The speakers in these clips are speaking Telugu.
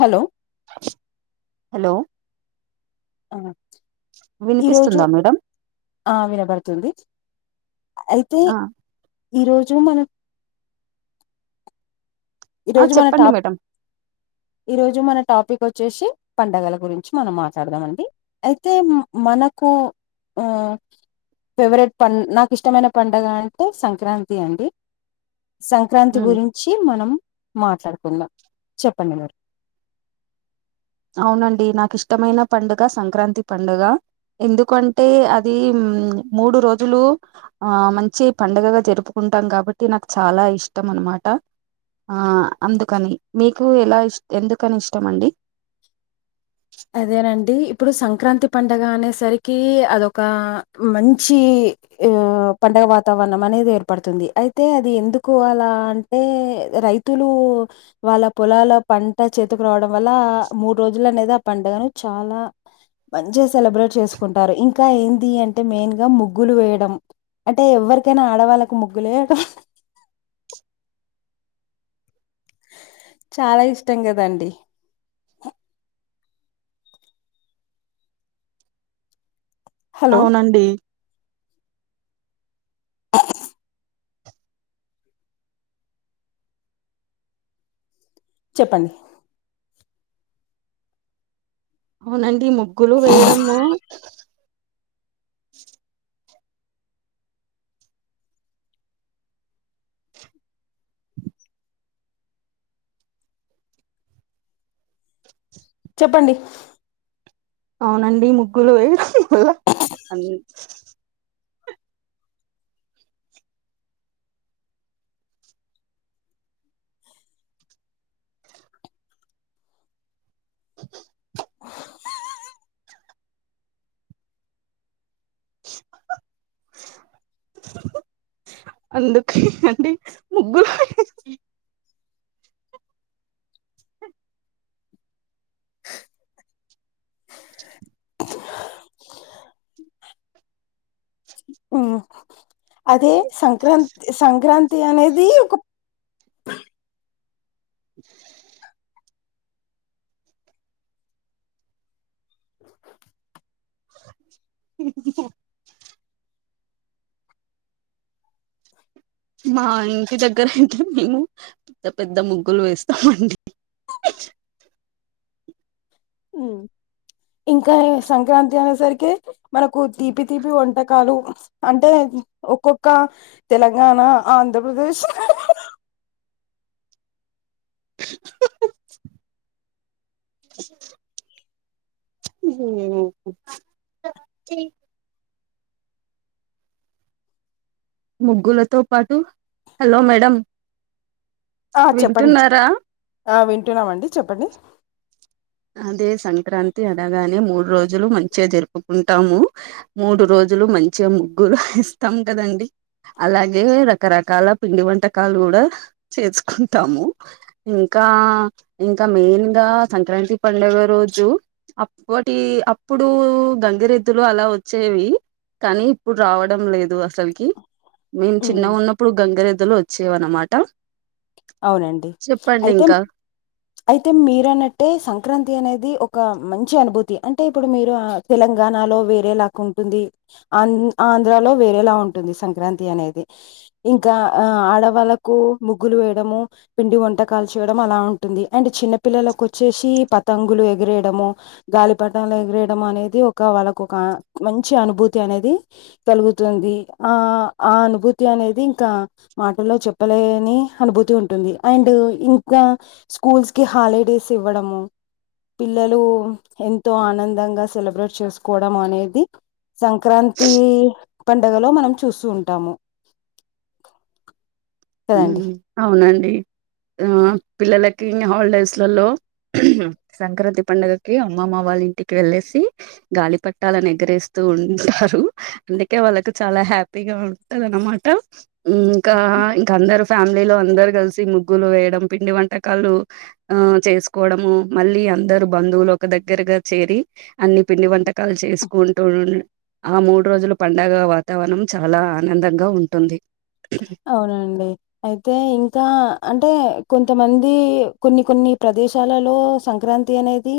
హలో హలో ఈరోజు వినిపిస్తుందా మేడం ఆ వినబడుతుంది అయితే ఆ ఈరోజు మనం ఈ ఆ రోజు మన చెప్పండి టాప్ మేడం ఈ రోజు మన టాపిక్ వచ్చేసి పండగల గురించి మనం మాట్లాడదాం అండి అయితే మనకు ఆ ఫేవరెట్ పండ నాకు ఇష్టమైన పండగ అంటే సంక్రాంతి అండి సంక్రాంతి ఉమ్ గురించి మనం మాట్లాడుకుందాం చెప్పండి మరి అవునండి నాకు ఇష్టమైన పండుగ సంక్రాంతి పండుగ ఎందుకంటే అది మూడు రోజులు ఆ మంచి పండుగగా జరుపుకుంటాం కాబట్టి నాకు చాలా ఇష్టం అనమాట ఆ అందుకని మీకు ఎలా ఇష్ట ఎందుకని ఇష్టం అండి అదేనండి ఇప్పుడు సంక్రాంతి పండగ అనేసరికి అదొక మంచి ఆ పండగ వాతావరణం అనేది ఏర్పడుతుంది అయితే అది ఎందుకు అలా అంటే అంటే రైతులు వాళ్ల పొలాల పంట చేతకు రావడం వల్ల మూడు రోజులు అనేది ఆ పండగను చాలా మంచిగా సెలబ్రేట్ చేసుకుంటారు ఇంకా ఏంది అంటే మెయిన్ గా ముగ్గులు వేయడం అంటే ఎవ్వరికైనా ఆడవాళ్ళకు ముగ్గులు వేయడం చాలా ఇష్టం కదండి హలో! అవునండి ఆ చెప్పండి అవునండి ముగ్గులు వేయడము చెప్పండి అవునండి ముగ్గులు వేయడం వల్ల అందుకే అండి ముగ్గులు వేయడం ఆ అది సంక్రాంతి సంక్రాంతి అనేది ఒక హమ్ ఉమ్మ్ ‌హ మా ఇంటి దగ్గర అయితే మేము పెద్ద పెద్ద ముగ్గులు వేస్తామండి ఉమ్. హమ్ ఇంకా సంక్రాంతి అనే సరికి మనకు తీపి తీపి వంటకాలు అంటే ఒక్కొక్క తెలంగాణ ఆంధ్రప్రదేశ్ హ జ ముగ్గులతో పాటు హలో మేడం ఆ చెప్పండి వింటున్నారా ఆ వింటున్నామండి చెప్పండి అదే సంక్రాంతి అనగానే మూడు రోజులు మంచిగా జరుపుకుంటాము మూడు రోజులు మంచిగా ముగ్గురు ఏస్తాం కదండి అలాగే రకరకాల పిండి వంటకాలు కూడా చేసుకుంటాము ఇంకా ఇంకా మెయిన్గా సంక్రాంతి పండుగ రోజు అప్పటి అప్పుడు గంగిరెద్దులు అలా వచ్చేవి కానీ ఇప్పుడు రావడం లేదు అసల్కి మేము ఉమ్. చిన్నగా ఉన్నప్పుడు గంగరెద్దులు వచ్చేవి అన్నమాట అవునండి అయితే అయితే మీరు అన్నట్టే సంక్రాంతి అనేది ఒక మంచి అనుభూతి అంటే ఇప్పుడు మీరు తెలంగాణలో వేరే లాకు ఉంటుంది ఆం ఆంధ్రాలోవేరేలా ఉంటుంది సంక్రాంతి అనేది ఇంకా ఆ ఆడవాళ్లకు ముగ్గులు వేయడము పిండి వంటకాలు చేయడం అలా ఉంటుంది అండ్ చిన్నపిల్లలలకు వచ్చేసి పతంగులు ఎగిరేయడము గాలిపటం ఎగిరేయడం అనేది ఒక వాళ్ళకు ఒక మంచి అనుభూతి అనేది కలుగుతుంది ఆ ఆ అనుభూతి అనేది ఇంకా మాటల్లో చెప్పలేని అనుభూతి ఉంటుంది అండ్ ఇంకా స్కూల్స్ కి హాలిడేస్ ఇవ్వడము పిల్లలు ఎంతో ఆనందంగా సెలబ్రేట్ చేసుకోవడం అనేది సంక్రాంతి పండుగలో మనం చూస్తు ఉంటాము కదండి అవునండి ఆ పిల్లలకి హాలిడేస్లలో సంక్రాంతి పండుగకి అమ్మమ్మ వాళ్ళ ఇంటికి వెళ్ళేసి గాలి పట్టాలని ఎగరేస్తూ ఉంటారు అందుకే వాళ్ళకు చాలా హ్యాపీగా ఉంటంది అన్నమాట ఇంకా అందరు ఫ్యామిలీలో అందరు కలిసి ముగ్గులు వేయడం పిండి వంటకాలు ఆ చేసుకోవడము మళ్ళీ అందరు బంధువులు ఒక దగ్గరగా చేరి అన్ని పిండి వంటకాలు చేసుకుంటూ ఆ మూడు రోజులు పంండగ వాతావరణం చాలా ఆనందంగా ఉంటుంది అవునండి అయితే ఇంకా అంటే కొంతమంది కొన్ని కొన్ని ప్రదేశాలలో సంక్రాంతి అనేది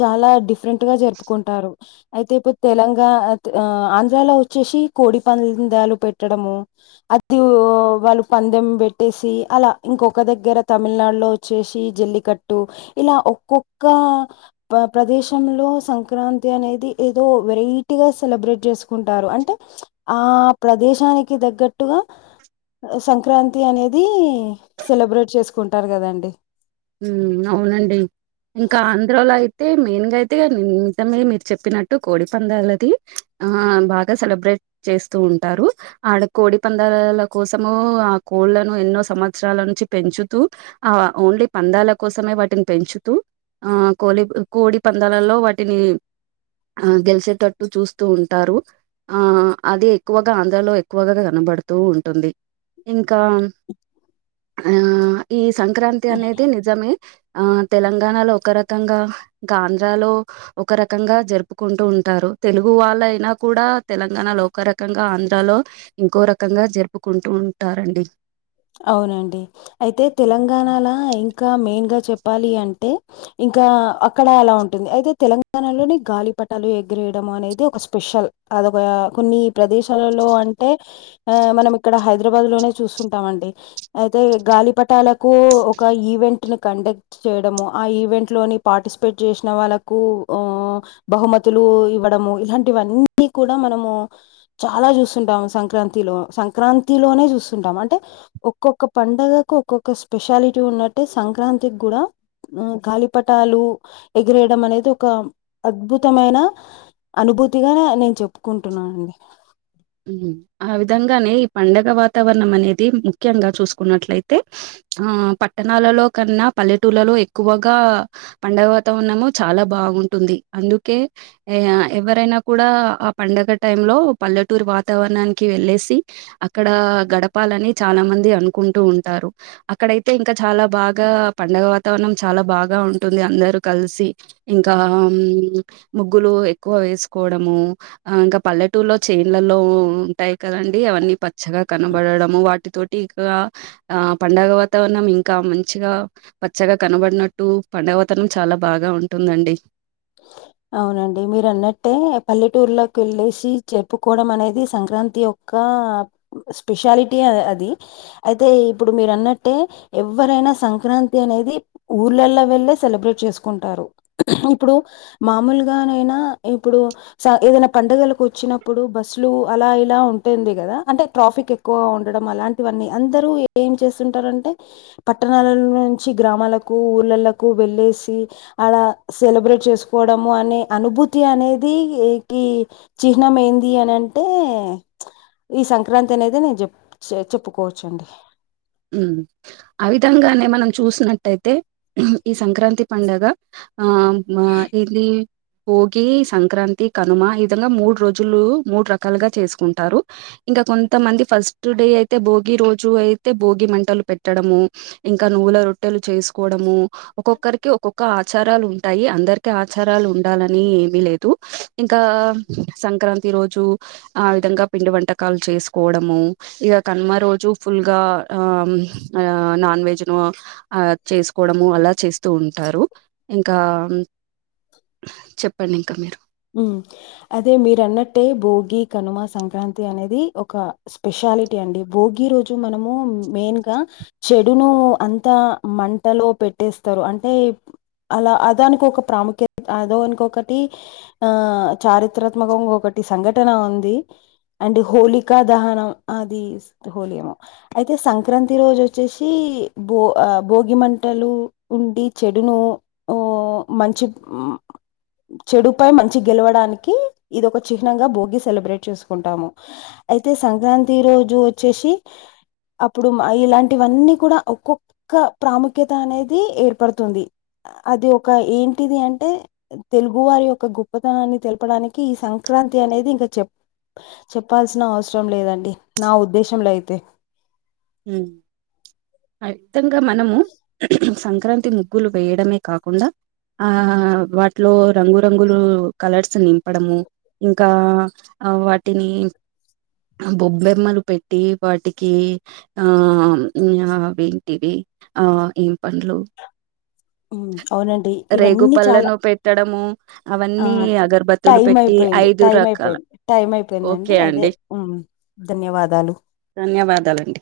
చాలా డిఫరెంట్గా జరుపుకుంటారు అయితే ఇప్పు తెలంగాణ ఆ ఆంధ్రాలో వచ్చేసి కోడి పందాలు పెట్టడము అది వాళ్ళు పందెం పెట్టేసి అలా ఇంకొక దగ్గర తమిళనాడులో చేసి జల్లికట్టు ఇలా ఒక్కొక్క ప్రదేశంలో సంక్రాంతి అనేది ఏదో వెరైటీగా సెలబ్రేట్ చేసుకుంటారు అంటే ఆ ప్రదేశానికి తగ్గట్టుగా సంక్రాంతి అనేది సెలబ్రేట్ చేసుకుంటారు కదండి ఉ అవునండి ఇంకా ఆంధ్రాలో అయితే మెయిన్ గా అయితే నిమిజమే మీరు చెప్పినట్టు కోడి పందాలది ఆ బాగా సెలబ్రేట్ చేస్తూ ఉంటారు ఆడ కోడి పందాలాల కోసము ఆ కోళ్లను ఎన్నో సంవత్సరాల నుంచి పెంచుతూ అ ఓన్లీ పందాల కోసమే వాటిని పెంచుతూ ఆ కోలి కోడి పందాలలో వాటిని ఆ గెలిసేటట్టు చూస్తూ ఉంటారు. ఆ అది ఎక్కువగా ఆంధ్రాలో ఎక్కువగా కనబడుతూ ఉంటుంది. ఇంకా ఆ ఈ సంక్రాంతి అనే నిజమే ఆ తెలంగాణలో ఒక రకంగా ఆంధ్రాలో ఒక రకంగా జరుపుకుంటూ ఉంటారు తెలుగు వాళ్ళ అయినా కూడా తెలంగాణలో ఒక రకంగా ఆంధ్రాలో ఇంకో రకంగా జరుపుకుంటూ ఉంటారండి. అవునండి అయితే తెలంగాణలో ఇంకా మెయిన్గా చెప్పాలి అంటే? ఇంకా అక్కడ అలా ఉంటుంది అయితే తెలంగాణలోని గాలిపటాలు ఎగిరేయడం అనేది ఒక స్పెషల్. అదొక కొన్ని ప్రదేశాలలో అంటే ఆ మనం ఇక్కడ హైదరాబాద్ లోనే చూసు టామండి అయితే గాలిపటాలకు ఒక ఈవెంట్ ని కండక్ట్ చేయడము ఆ ఈవెంట్ లోని పార్టిసిపేట్ చేసిన వాళ్ళకు ఓ బహుమతులు ఇవ్వడము ఇలాంటివన్నీ కూడా మనము చాలా చూస్తుంటాము సంక్రాంతిలో సంక్రాంతి లోనే చూస్తుంటాం అంటే ఒక్కొక్క పండగకు ఒక్కొక్క స్పెషాలిటీ ఉన్నట్టే సంక్రాంతికి కూడా కళీపటాలు ఎగిరేయడం అనేది ఒక అద్భుతమైన అనుభూతిగా నేను చెప్పుకుంటున్నానండి. ఆ విధంగానే ఈ పండగ వాతావరణం అనేది ముఖ్యంగా చూసుకున్నట్లయితే ఆ పట్టణాలలో కన్నా పల్లెటూళ్లలో ఎక్కువగా పండుగ వాతావరణం చాలా బాగుంటుంది అందుకే ఏ ఆ ఎవరైనా కూడా ఆ పండగ టైమ్ లో పల్లెటూరు వాతావరణానికి వెళ్ళేసి అక్కడ గడపాలని చాలా మంది అనుకుంటూ ఉంటారు. అక్కడయితే ఇంకా చాలా బాగా పండగ వాతావరణం చాలా బాగా ఉంటుంది అందరు కలిసి ఇంకా ముగ్గులు ఎక్కువ వేసుకోవడము ఆ ఇంకా పల్లెటూర్లో చెన్లలో ఉంటాయి కదండి అవన్నీ పచ్చగా కనబడడము వాటితోటి ఇక ఆ పండగ వాతావరణం ఇంకా మంచిగా పచ్చగా కనబడినట్టు పండుగా వాతావరణం చాలా బాగా ఉంటుందండి. అవునండి మీరు అన్నట్టే పల్లెటూరులో కెళ్ళేసి జప్పుకోవడం అనేది సంక్రాంతి ఓ కా స్పెషాలిటీ అ అది అయితే ఇప్పుడు మీరు అన్నట్టే ఎవరైనా సంక్రాంతి అనేది ఊర్లలా వెళ్ళే సెలబ్రేట్ చేసుకుంటారు ఇప్పుడు మామూలుగానైనా ఇప్పుడు స ఏదైనా పండుగలకు వచ్చినప్పుడు బస్సులు అలా ఇలా ఉంటుంది కదా అంటే ట్రాఫిక్ ఎ క్కువ ఉండడం అలాంటివన్నీ అందరూ ఏం చేస్తుంటారంటే? పట్టణాల నుంచి గ్రామాలకు, ఊర్లలకు వెళ్ళేసి అలా సెలబ్రేట్ చేసుకోవడము అనే అనుభూతి అనేది కి చిహ్నం ఏంది అనంటే ఈ సంక్రాంతి అనేది నేను చె చెప్పుకోవచ్చ అండి మ్ ఆ విధంగానే మనం చూసినట్టయితే ఈ సంక్రాంతి పండుగ ఆ మా ఇలి భోగి, సంక్రాంతి, కనుమ ఈ విధంగా మూడు రోజులు మూడు రకాలుగా చేసుకుంటారు. ఇంకా కొంతమంది ఫస్ట్ డే అయితే భోగి రోజు అయితే భోగి మంటలు పెట్టడము. ఇంకా నువ్ల రొట్టెలు చేసుకోవడము. ఒక్కొక్కరికి ఒక్కొక్క ఆచారాలు ఉంటాయి అందరికి ఆచారాలు ఉండాలని ఏమి లేదు. ఇంకా సంక్రాంతి రోజు ఆ విధంగా పిండి వంటకాలు చేసుకోవడము ఇక కన్మ రోజు ఫుల్ గా అ మ్ నా నాన్ వెజ్నో ఆ చేసుకోవడము అలా చేస్తూ ఉంటారు ఇంకా చెప్ప అండి ఇంకా మీరు ఉ అదే మీరు అన్నట్టే భోగి కనుమ సంక్రాంతి అనేది ఒక స్పెషాలిటీ అండి భోగి రోజు మనము మెయిన్గా చెడును అంతా మంటలో పెట్టేస్తారు అంటే అలా అదానికి ఒక ప్రాముఖ్యత అదోనికొ ఒకటి ఆ చారిత్రాత్మకంగా ఒకటి సంఘటన ఉంది అండ్ హోలిక దహనం అది హోలిమ అయితే సంక్రాంతి రోజు వచ్చేసి బో అ భోగి మంటలు ఉండి చెడును [inaudible] ఓ మంచి చెడు పై మంచి గెలవడానికి ఇది ఒక చిహ్నంగా భోగి సెలబ్రేట్ చేసుకుంటాము అయితే సంక్రాంతి రోజు అచ్చేసి అప్పుడు మా ఇలాంటివ అన్నీ కూడా ఒక్కొక్ క్క ప్రాముఖ్యత అనేది ఏర్పడుతుంది అది ఒక ఏంటిది అంటే తెలుగు వాళ్లు ఒక గొప్పతనాన్ని తెలపడానికి ఈ సంక్రాంతి అనేది ఇంక చెప్ చెప్పాల్సిన అవసరం లేద అండి నా ఉద్దేశంలో అయితే మ్ ఆ యత్తంగా మనము సంక్రాంతి ముగ్గులు వేయడమే కాకుండా ఆ వాటిలో రంగురంగులు కలర్స్ నింపడము ఇంకా ఆ వాటిని బొబ్బెమ్మలు పెట్టి వాటికి ఆ మ్ అవెన్టికి ఆ ఏం పన్లు ఉమ్, అవునండి ఇవన్నీ చాలా రేగుపళ్ళలను పెట్టడము అవ ఆ అన్నీ అగర్బతి టైం అయిపోయింది టైం అయిపోయింది టైం అయిపోయింద ఓకే అండి అదే ధన్యవాదాలు ధన్యవాదాలు అండి